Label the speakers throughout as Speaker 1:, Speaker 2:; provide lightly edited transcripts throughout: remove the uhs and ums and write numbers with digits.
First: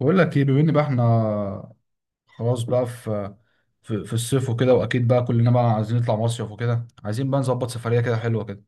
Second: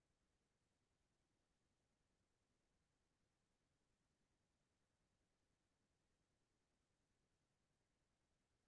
Speaker 1: بقول لك ايه، بما ان بقى احنا خلاص بقى في الصيف وكده. واكيد بقى كلنا بقى عايزين نطلع مصيف وكده، عايزين بقى نظبط سفريه كده حلوه كده.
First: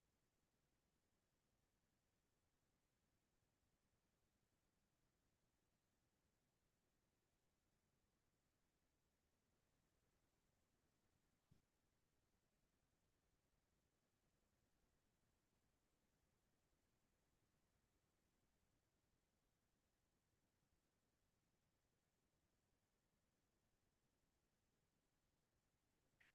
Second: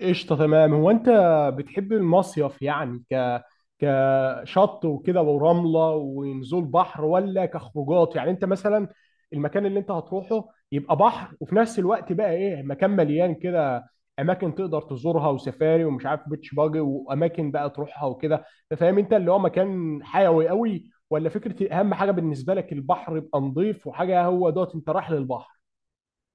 Speaker 2: قشطة، تمام. هو أنت بتحب المصيف يعني كشط وكده ورملة ونزول بحر ولا كخروجات؟ يعني أنت مثلا المكان اللي أنت هتروحه يبقى بحر وفي نفس الوقت بقى إيه، مكان مليان كده أماكن تقدر تزورها وسفاري ومش عارف بيتش باجي وأماكن بقى تروحها وكده، فاهم؟ أنت اللي هو مكان حيوي قوي ولا فكرة أهم حاجة بالنسبة لك البحر يبقى نظيف وحاجة؟ هو دوت أنت رايح للبحر.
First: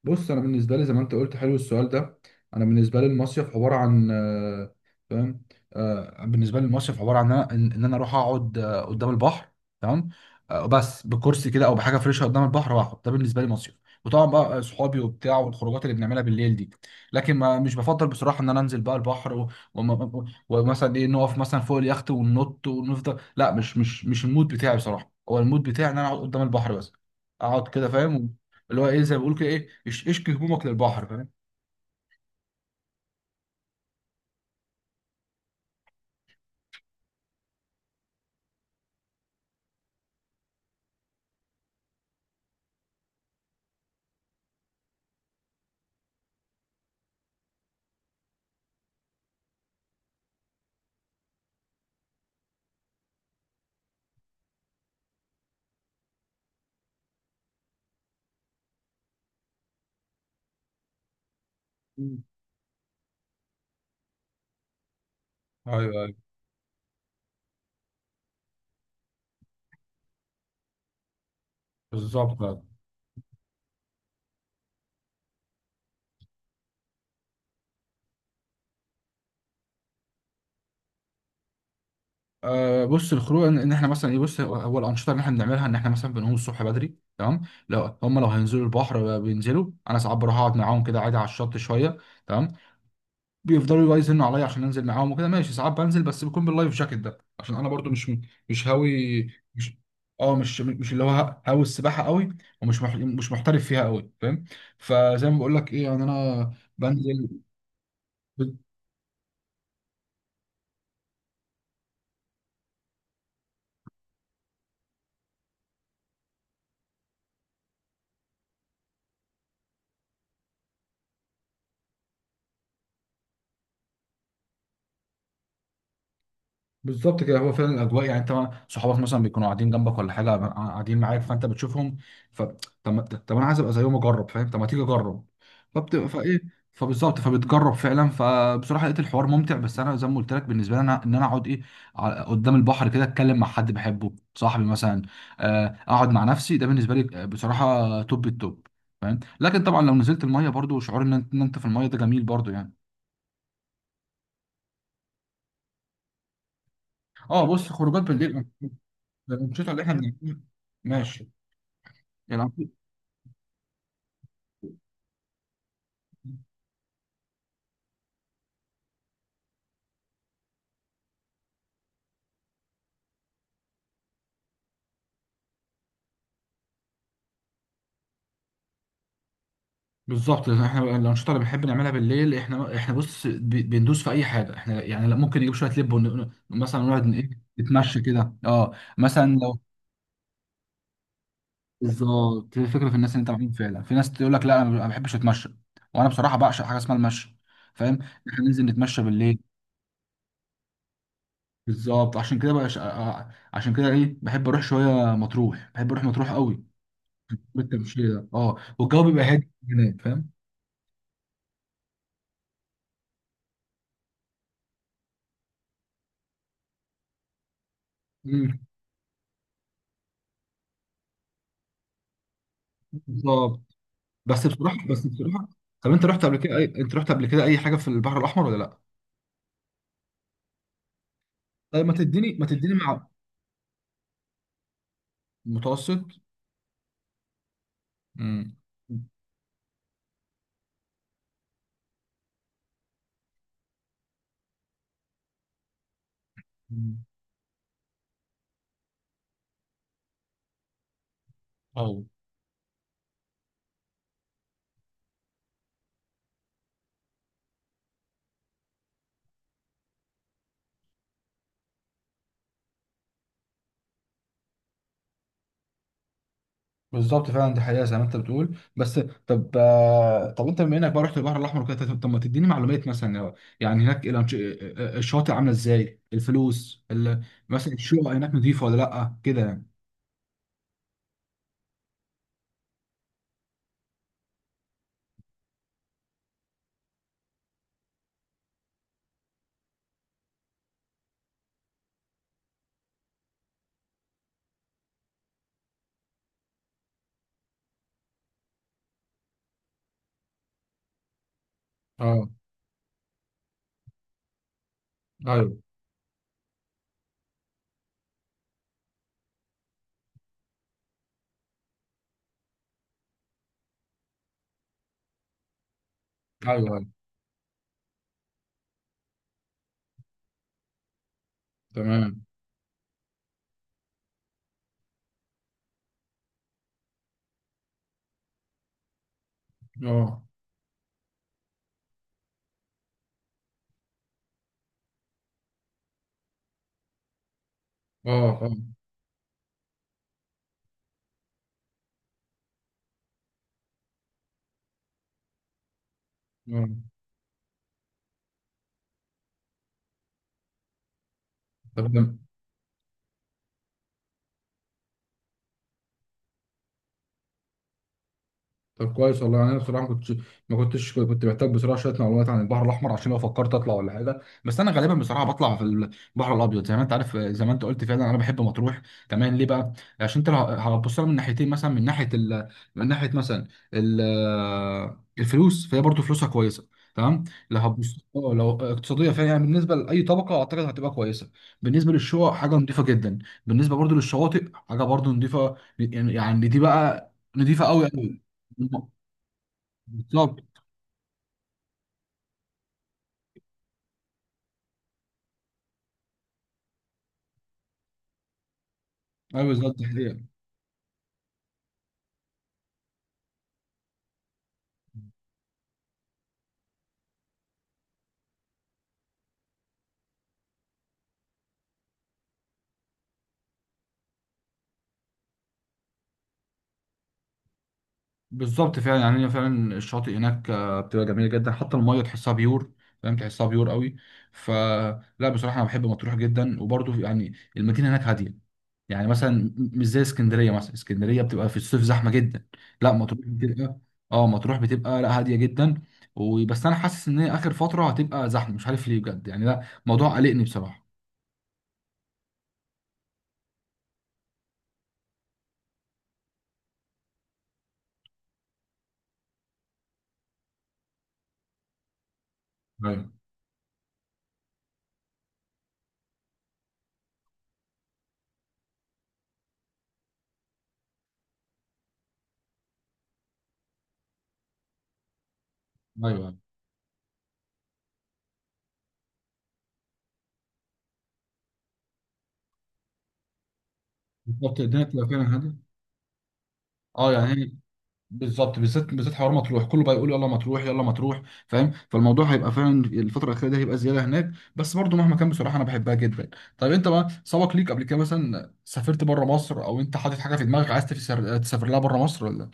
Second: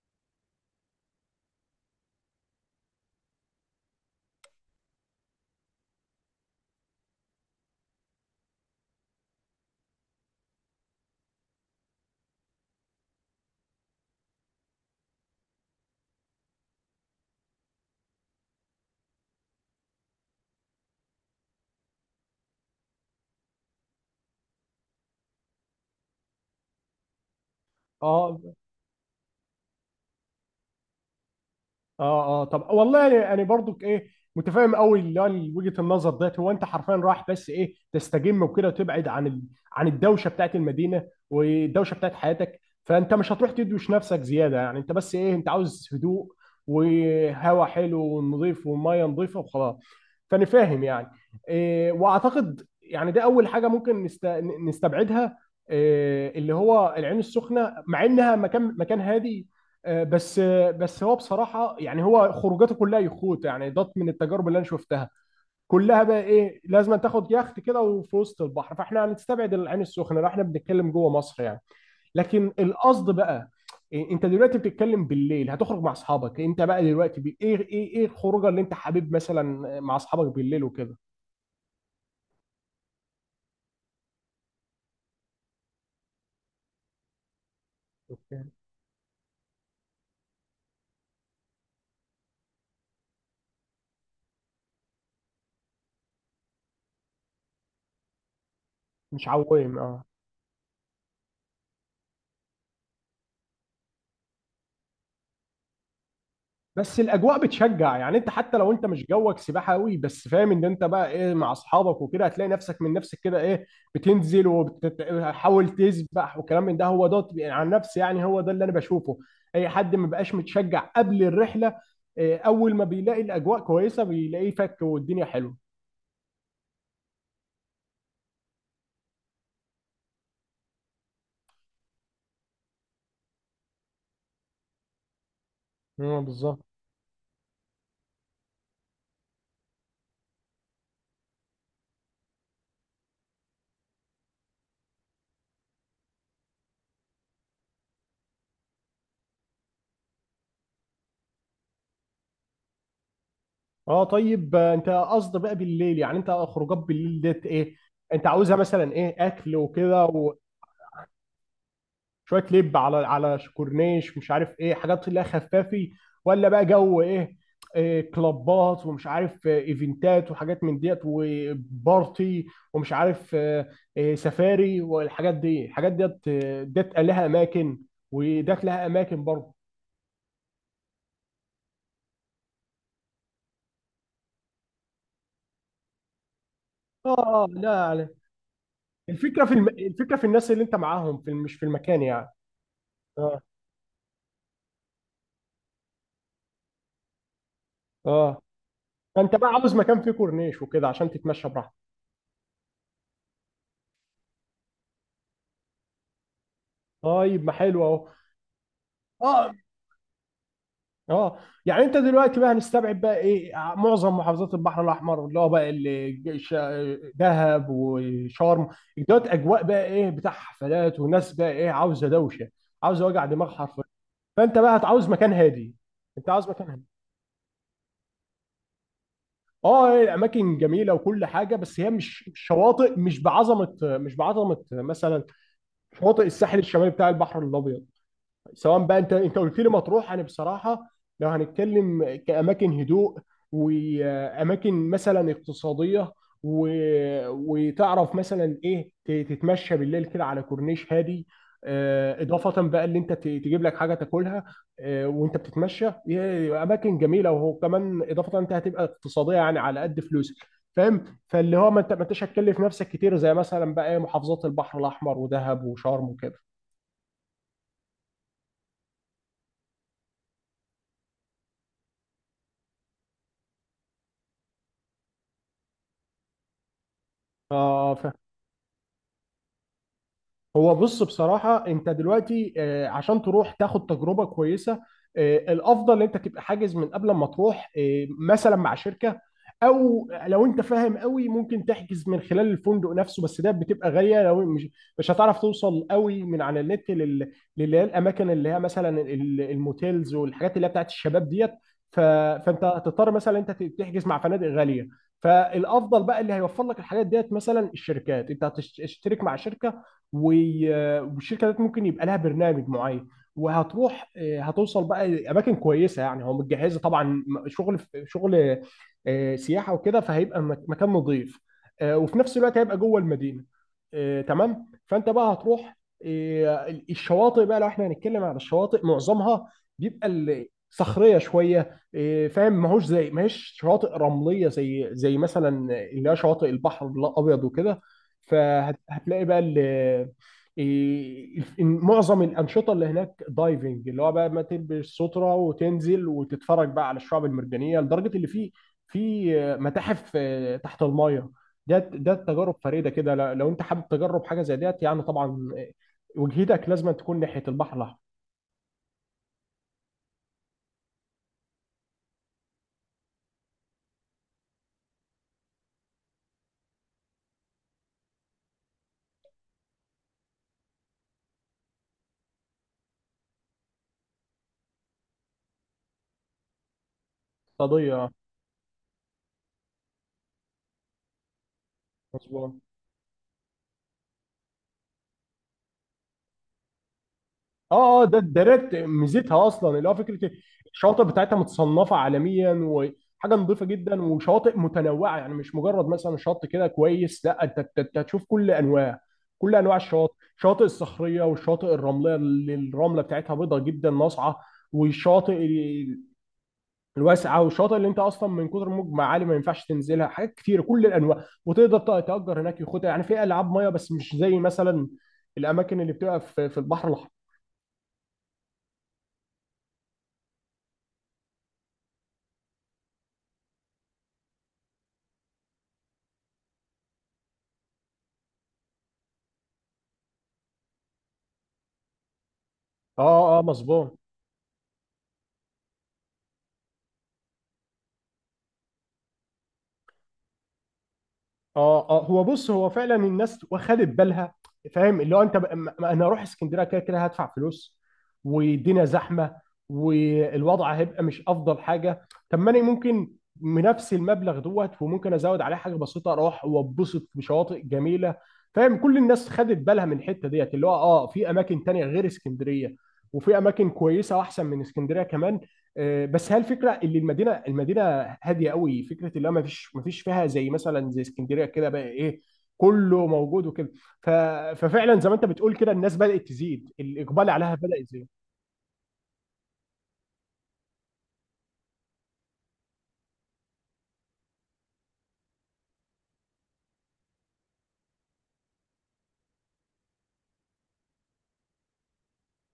Speaker 1: بص، انا بالنسبه لي زي ما انت قلت، حلو السؤال ده. انا بالنسبه لي المصيف عباره عن فاهم. بالنسبه لي المصيف عباره عن ان انا إن أنا اروح اقعد قدام البحر، تمام. بس بكرسي كده او بحاجه فريشه قدام البحر واقعد، ده بالنسبه لي مصيف. وطبعا بقى صحابي وبتاع والخروجات اللي بنعملها بالليل دي. لكن ما مش بفضل بصراحه ان انا انزل بقى البحر ومثلا ايه نقف مثلا فوق اليخت وننط ونفضل، لا، مش المود بتاعي بصراحه. هو المود بتاعي ان انا اقعد قدام البحر بس، اقعد كده فاهم.
Speaker 2: أه
Speaker 1: اللي هو ايه، زي ما بيقولوا كده، ايه اشكي همومك للبحر فاهم.
Speaker 2: اه اه. طب والله يعني يعني برضك ايه، متفاهم قوي اللي هو وجهه النظر ديت. هو انت حرفيا رايح بس ايه، تستجم وكده وتبعد عن عن الدوشه بتاعت المدينه والدوشه بتاعت حياتك، فانت مش هتروح تدوش نفسك زياده. يعني انت بس ايه، انت عاوز هدوء وهواء حلو ونظيف وميه نظيفه وخلاص، فانا فاهم يعني. واعتقد يعني ده اول حاجه ممكن نستبعدها، اللي هو العين السخنه، مع انها مكان هادي. بس هو بصراحه يعني
Speaker 1: مم.
Speaker 2: هو خروجاته كلها يخوت، يعني ده من التجارب اللي انا شفتها
Speaker 1: ايوه
Speaker 2: كلها
Speaker 1: ايوه،
Speaker 2: بقى ايه، لازم تاخد يخت كده وفي وسط البحر. فاحنا هنستبعد العين السخنه لو احنا بنتكلم جوه مصر يعني.
Speaker 1: بالظبط.
Speaker 2: لكن
Speaker 1: آه.
Speaker 2: القصد بقى انت دلوقتي بتتكلم بالليل هتخرج مع اصحابك، انت بقى دلوقتي بي... ايه ايه ايه الخروجه اللي انت حابب مثلا مع اصحابك بالليل وكده؟
Speaker 1: بص، الخروج إن احنا مثلا ايه. بص، هو الانشطه اللي احنا بنعملها ان احنا مثلا بنقوم الصبح بدري، تمام. لو
Speaker 2: اوكي.
Speaker 1: هينزلوا البحر بينزلوا. انا ساعات بروح اقعد معاهم كده عادي على الشط شويه، تمام. بيفضلوا بقى يزنوا عليا عشان انزل معاهم وكده، ماشي. ساعات بنزل، بس بيكون باللايف جاكيت ده عشان انا برضو مش هاوي.
Speaker 2: مش عويم،
Speaker 1: مش
Speaker 2: اه.
Speaker 1: اه مش مش اللي هو هاوي السباحه قوي. مش محترف فيها قوي فاهم. فزي ما بقول لك ايه، يعني انا
Speaker 2: بس
Speaker 1: بنزل.
Speaker 2: الاجواء بتشجع، يعني انت حتى لو انت مش جوك سباحه قوي بس فاهم ان انت بقى ايه، مع اصحابك وكده هتلاقي نفسك من نفسك كده ايه، بتنزل وبتحاول تسبح وكلام من ده. هو ده عن نفسي، يعني هو ده اللي انا بشوفه. اي حد ما بقاش متشجع قبل الرحله اول ما بيلاقي الاجواء كويسه بيلاقيه فك والدنيا حلوه.
Speaker 1: بالظبط كده، هو فعلا الاجواء. يعني انت صحابك مثلا بيكونوا قاعدين جنبك ولا حاجه، قاعدين معاك فانت بتشوفهم. ف طب ما- طب انا عايز ابقى زيهم اجرب فاهم. طب ما تيجي اجرب.
Speaker 2: اه
Speaker 1: فايه،
Speaker 2: بالظبط.
Speaker 1: فبالظبط، فبتجرب فعلا. فبصراحه لقيت الحوار ممتع. بس انا زي ما قلت لك، بالنسبه لي ان انا اقعد قدام البحر كده، اتكلم مع حد بحبه صاحبي مثلا. اقعد مع نفسي، ده بالنسبه لي بصراحه توب التوب فاهم. لكن طبعا لو نزلت الميه، برضو شعور ان انت إن أنت في الميه ده جميل برضو يعني.
Speaker 2: اه طيب، انت قصد بقى بالليل، يعني انت خروجات بالليل
Speaker 1: اه،
Speaker 2: ديت
Speaker 1: بص،
Speaker 2: ايه
Speaker 1: خروجات
Speaker 2: انت
Speaker 1: بالليل
Speaker 2: عاوزها؟ مثلا ايه، اكل
Speaker 1: الانشطه اللي احنا
Speaker 2: وكده وشويه
Speaker 1: بنعملها، ماشي. العم-
Speaker 2: لب على على كورنيش، مش عارف ايه حاجات اللي هي خفافي، ولا بقى جو ايه، إيه كلابات ومش عارف، ايفنتات وحاجات من ديت وبارتي، ومش عارف، إيه سفاري والحاجات دي؟ الحاجات ديت ديت لها اماكن وديت لها اماكن برضه.
Speaker 1: بالظبط، احنا الانشطه اللي بنحب نعملها بالليل، احنا بص بندوس في اي حاجه. احنا يعني، لا، ممكن نجيب شويه لب مثلا نقعد ن- ايه
Speaker 2: اه اه لا.
Speaker 1: نتمشى
Speaker 2: يعني
Speaker 1: كده، مثلا
Speaker 2: الفكره في
Speaker 1: لو
Speaker 2: الفكره في الناس اللي انت معاهم في مش في المكان يعني.
Speaker 1: بالظبط. هي الفكره في الناس اللي انت
Speaker 2: اه
Speaker 1: معاهم فعلا. في ناس تقول لك لا انا ما بحبش اتمشى، وانا بصراحه بعشق حاجه اسمها المشي فاهم.
Speaker 2: اه.
Speaker 1: احنا ننزل نتمشى
Speaker 2: فانت
Speaker 1: بالليل.
Speaker 2: بقى عاوز مكان فيه كورنيش وكده عشان تتمشى براحتك؟
Speaker 1: بالظبط. عشان كده بحب اروح شويه مطروح، بحب اروح مطروح قوي
Speaker 2: طيب، ما حلو
Speaker 1: بالتمشيه
Speaker 2: اهو.
Speaker 1: ده. اه والجو بيبقى هادي
Speaker 2: اه
Speaker 1: هناك فاهم.
Speaker 2: اه. يعني انت دلوقتي بقى هنستبعد بقى ايه، معظم محافظات البحر الاحمر، اللي هو بقى اللي دهب
Speaker 1: مم،
Speaker 2: وشرم. دوت اجواء بقى ايه، بتاع حفلات وناس بقى ايه، عاوزه دوشه، عاوزه وجع دماغ
Speaker 1: بالظبط.
Speaker 2: حرفيا.
Speaker 1: بس
Speaker 2: فانت بقى
Speaker 1: بصراحه بس
Speaker 2: هتعوز مكان
Speaker 1: بصراحه
Speaker 2: هادي،
Speaker 1: طب
Speaker 2: انت عاوز مكان هادي.
Speaker 1: انت رحت قبل كده اي حاجه في البحر الاحمر ولا لا؟
Speaker 2: اه هي الاماكن جميله وكل حاجه، بس
Speaker 1: طيب،
Speaker 2: هي
Speaker 1: ما
Speaker 2: مش
Speaker 1: تديني
Speaker 2: مش
Speaker 1: ما تديني
Speaker 2: شواطئ،
Speaker 1: مع
Speaker 2: مش بعظمه، مش بعظمه مثلا
Speaker 1: متوسط.
Speaker 2: شواطئ الساحل الشمالي بتاع البحر الابيض.
Speaker 1: امم
Speaker 2: سواء بقى انت قلت لي مطروح. انا بصراحه لو هنتكلم كاماكن هدوء واماكن مثلا اقتصاديه و...
Speaker 1: مم.
Speaker 2: وتعرف مثلا ايه، تتمشى بالليل كده على كورنيش هادي.
Speaker 1: ايوه
Speaker 2: اضافه بقى اللي انت تجيب لك حاجه تاكلها وانت بتتمشى. اماكن جميله، وهو كمان اضافه انت هتبقى اقتصاديه، يعني على قد فلوسك فاهم؟ فاللي هو ما انت ما انتش هتكلف نفسك كتير زي مثلا بقى محافظات البحر الاحمر ودهب وشرم وكده.
Speaker 1: بالظبط فعلا، دي حقيقه زي ما انت بتقول. بس طب انت بما انك بقى رحت البحر الاحمر وكده، طب ما تديني معلومات مثلا يعني هناك الشواطئ عامله ازاي، الفلوس مثلا الشقق
Speaker 2: اه.
Speaker 1: هناك نظيفه ولا لا كده يعني؟
Speaker 2: هو بص بصراحة انت دلوقتي عشان تروح تاخد تجربة كويسة الافضل ان انت تبقى حاجز من قبل ما تروح، مثلا مع شركة. او لو انت فاهم قوي ممكن تحجز من خلال الفندق نفسه، بس ده بتبقى غالية. لو مش هتعرف توصل قوي من على النت للي هي الاماكن اللي هي مثلا الموتيلز والحاجات اللي هي بتاعت الشباب ديت، ف-
Speaker 1: اه
Speaker 2: فانت هتضطر مثلا انت تحجز مع فنادق غالية.
Speaker 1: ايوه
Speaker 2: فالافضل بقى اللي هيوفر لك الحاجات ديت مثلا الشركات، انت هتشترك مع شركة، والشركه ديت ممكن يبقى لها برنامج معين وهتروح، هتوصل بقى اماكن كويسه، يعني هو
Speaker 1: ايوه
Speaker 2: متجهزه
Speaker 1: ايوه،
Speaker 2: طبعا شغل شغل سياحه وكده، فهيبقى مكان نظيف وفي
Speaker 1: تمام.
Speaker 2: نفس الوقت هيبقى جوه المدينه. تمام. فانت بقى هتروح الشواطئ بقى، لو احنا هنتكلم على الشواطئ معظمها بيبقى
Speaker 1: اه
Speaker 2: صخريه شويه، فاهم؟ ما هوش زي ما هيش شواطئ رمليه زي مثلا اللي هي شواطئ البحر الابيض وكده.
Speaker 1: اه اه.
Speaker 2: فهتلاقي بقى ال معظم الانشطه اللي هناك دايفنج، اللي هو بقى ما تلبس ستره وتنزل وتتفرج
Speaker 1: آه.
Speaker 2: بقى على الشعب المرجانيه، لدرجه اللي في في متاحف تحت المايه. ده ده
Speaker 1: طب
Speaker 2: تجارب فريده كده، لو انت حابب تجرب حاجه زي ديت، يعني طبعا وجهتك لازم تكون ناحيه البحر الاحمر.
Speaker 1: طب كويس والله يعني. انا بصراحه ما كنتش كنت محتاج بصراحه شويه معلومات عن البحر الاحمر، عشان لو فكرت اطلع ولا حاجه. بس انا غالبا بصراحه بطلع في البحر الابيض، زي ما انت عارف، زي ما انت قلت فعلا، انا بحب مطروح، تمام. ليه بقى؟ عشان انت لو هتبص لها من ناحيتين، مثلا من ناحيه ال... من ناحيه مثلا ال... الفلوس فهي برضو فلوسها كويسه، تمام. لو هتبص
Speaker 2: قضيه
Speaker 1: لو اقتصاديه، فهي يعني بالنسبه لاي طبقه اعتقد هتبقى كويسه. بالنسبه للشقق
Speaker 2: مظبوط.
Speaker 1: حاجه نظيفه جدا. بالنسبه برضو للشواطئ، حاجه برضو نظيفه يعني دي بقى نضيفه قوي
Speaker 2: اه اه. ده
Speaker 1: قوي.
Speaker 2: ده ريت ميزتها اصلا، اللي هو فكره
Speaker 1: بالظبط.
Speaker 2: الشواطئ بتاعتها متصنفه عالميا وحاجه نظيفه جدا وشواطئ متنوعه، يعني مش مجرد مثلا شط كده كويس، لا انت انت هتشوف كل انواع
Speaker 1: ايوه،
Speaker 2: كل
Speaker 1: بالظبط،
Speaker 2: انواع
Speaker 1: دي
Speaker 2: الشواطئ،
Speaker 1: حقيقة.
Speaker 2: الشواطئ الصخريه والشواطئ الرمليه اللي الرمله بتاعتها بيضاء جدا ناصعه، والشاطئ الواسعه، والشاطئ اللي انت اصلا من كتر موج معالي ما ينفعش تنزلها حاجات كتير، كل الانواع. وتقدر تأجر هناك يخوت، يعني في العاب ميه، بس مش زي مثلا الاماكن اللي بتبقى في في البحر الاحمر.
Speaker 1: بالظبط فعلا يعني، هي فعلا الشاطئ هناك بتبقى جميله جدا. حتى الميه تحسها بيور فاهم، تحسها بيور قوي. فلا، بصراحه انا بحب مطروح جدا. وبرضه يعني المدينه هناك هاديه. يعني مثلا مش زي اسكندريه. مثلا اسكندريه بتبقى في الصيف زحمه جدا. لا مطروح
Speaker 2: اه اه
Speaker 1: بتبقى
Speaker 2: مظبوط.
Speaker 1: اه مطروح بتبقى لا، هاديه جدا. وبس انا حاسس ان هي اخر فتره هتبقى زحمه، مش عارف ليه بجد يعني، لا موضوع قلقني بصراحه.
Speaker 2: اه اه. هو بص، هو فعلا الناس واخدت بالها، فاهم؟ اللي هو انت بقى، ما انا اروح اسكندريه كده كده هدفع فلوس والدنيا زحمه والوضع هيبقى مش افضل حاجه، طب ما انا
Speaker 1: ايوه
Speaker 2: ممكن بنفس المبلغ دوت وممكن ازود عليه حاجه بسيطه اروح واتبسط بشواطئ جميله، فاهم؟ كل الناس خدت بالها من الحته ديت، اللي هو اه في اماكن تانية غير اسكندريه وفي اماكن كويسه واحسن من اسكندريه كمان. بس
Speaker 1: ايوه،
Speaker 2: هي الفكره اللي المدينه فيها هاديه قوي، فكره اللي هو ما فيش فيها زي مثلا زي اسكندريه كده بقى ايه، كله موجود وكده. ف...
Speaker 1: بالظبط. الدنيا
Speaker 2: ففعلا
Speaker 1: بتبقى
Speaker 2: زي ما انت
Speaker 1: فعلا هاديه.
Speaker 2: بتقول كده الناس بدات تزيد،
Speaker 1: اه
Speaker 2: الاقبال عليها
Speaker 1: يعني
Speaker 2: بدا يزيد.
Speaker 1: بالظبط، بالذات بالذات حوار مطروح كله بقى يقول يلا مطروح يلا مطروح فاهم. فالموضوع هيبقى فعلا الفتره الاخيره دي هيبقى زياده هناك. بس برضو مهما كان، بصراحه انا بحبها جدا. طيب، انت بقى سبق ليك قبل كده مثلا سافرت بره مصر، او انت حاطط حاجه في دماغك عايز تسافر لها بره مصر ولا؟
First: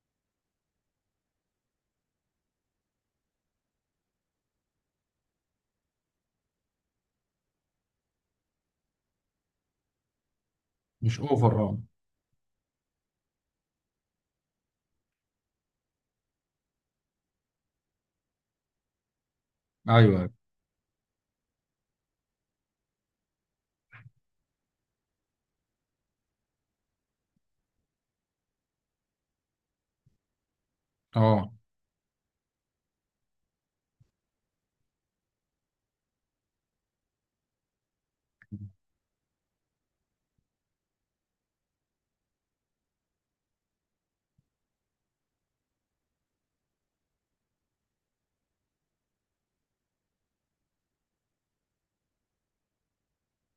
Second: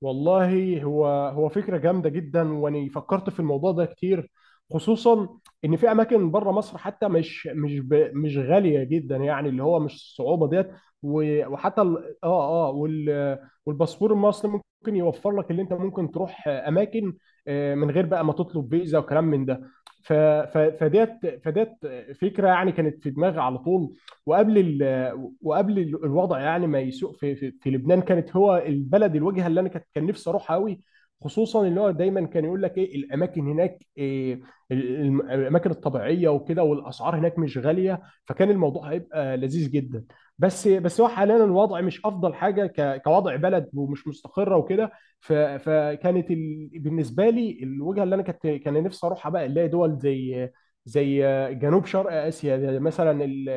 Speaker 2: والله هو هو فكرة جامدة جدا، وأنا فكرت في الموضوع ده كتير، خصوصا إن في أماكن بره مصر حتى مش غالية جدا، يعني اللي هو مش الصعوبة ديت،
Speaker 1: مش
Speaker 2: و...
Speaker 1: اوفر. اه
Speaker 2: وحتى ال... آه آه وال... والباسبور المصري ممكن يوفر لك اللي أنت ممكن تروح أماكن من غير بقى ما تطلب فيزا وكلام من ده. ف...
Speaker 1: ايوه.
Speaker 2: ف... فديت فديت فكرة يعني كانت في دماغي على طول. وقبل ال... وقبل الوضع يعني ما يسوء في لبنان، كانت هو البلد الوجهه اللي انا كان نفسي اروحها قوي،
Speaker 1: اه
Speaker 2: خصوصا اللي هو دايما كان يقول لك ايه، الاماكن هناك، إيه الاماكن الطبيعيه وكده، والاسعار هناك مش غاليه، فكان الموضوع هيبقى لذيذ جدا. بس هو حاليا الوضع مش افضل حاجه، كوضع بلد، ومش مستقره وكده. بالنسبه لي الوجهه اللي انا كنت كان نفسي اروحها بقى، اللي هي دول زي زي جنوب شرق اسيا، زي مثلا ال-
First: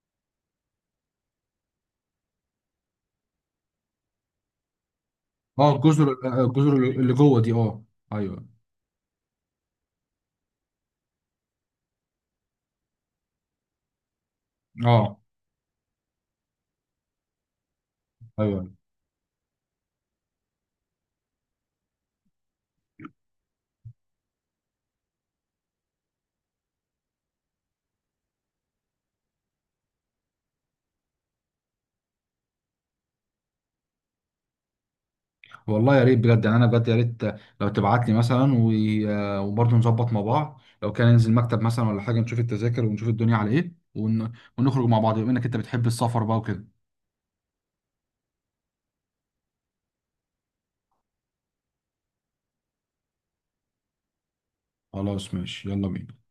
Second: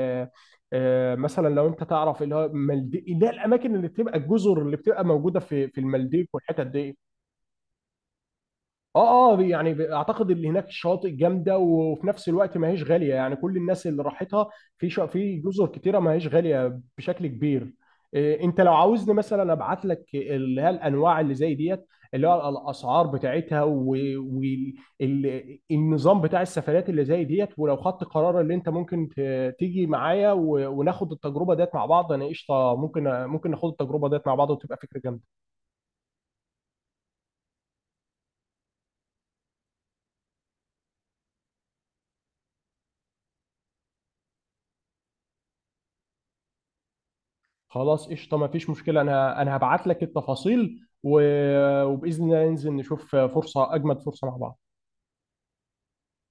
Speaker 2: آه، مثلا لو انت تعرف اللي هو مالديف، اللي هي الاماكن اللي بتبقى الجزر اللي بتبقى موجوده في
Speaker 1: اه.
Speaker 2: في المالديف والحتت
Speaker 1: الجزر
Speaker 2: دي.
Speaker 1: اللي جوه دي، اه. ايوه.
Speaker 2: اه اه. يعني اعتقد اللي هناك شاطئ جامده، وفي نفس الوقت ما هيش غاليه، يعني كل الناس اللي راحتها في
Speaker 1: اه.
Speaker 2: في جزر كتيره ما هيش غاليه بشكل كبير. إيه انت
Speaker 1: ايوه.
Speaker 2: لو عاوزني مثلا ابعت لك اللي هي الانواع اللي زي ديت، اللي هو الاسعار بتاعتها والنظام بتاع السفرات اللي زي ديت، ولو خدت قرار اللي انت ممكن تيجي معايا و... وناخد التجربه ديت مع بعض، انا قشطه، ممكن ناخد التجربه ديت مع بعض وتبقى فكره جامده.
Speaker 1: والله يا ريت بجد، يعني انا بجد يا ريت. لو تبعت لي مثلا وبرضه نظبط مع بعض لو كان ننزل مكتب مثلا ولا حاجه، نشوف التذاكر ونشوف الدنيا على ايه ونخرج مع بعض، بما انك انت بتحب السفر بقى وكده.
Speaker 2: خلاص قشطه، ما فيش مشكله، انا هبعت لك التفاصيل و... وباذن الله ننزل نشوف فرصه، اجمد فرصه مع بعض.
Speaker 1: خلاص ماشي، يلا بينا.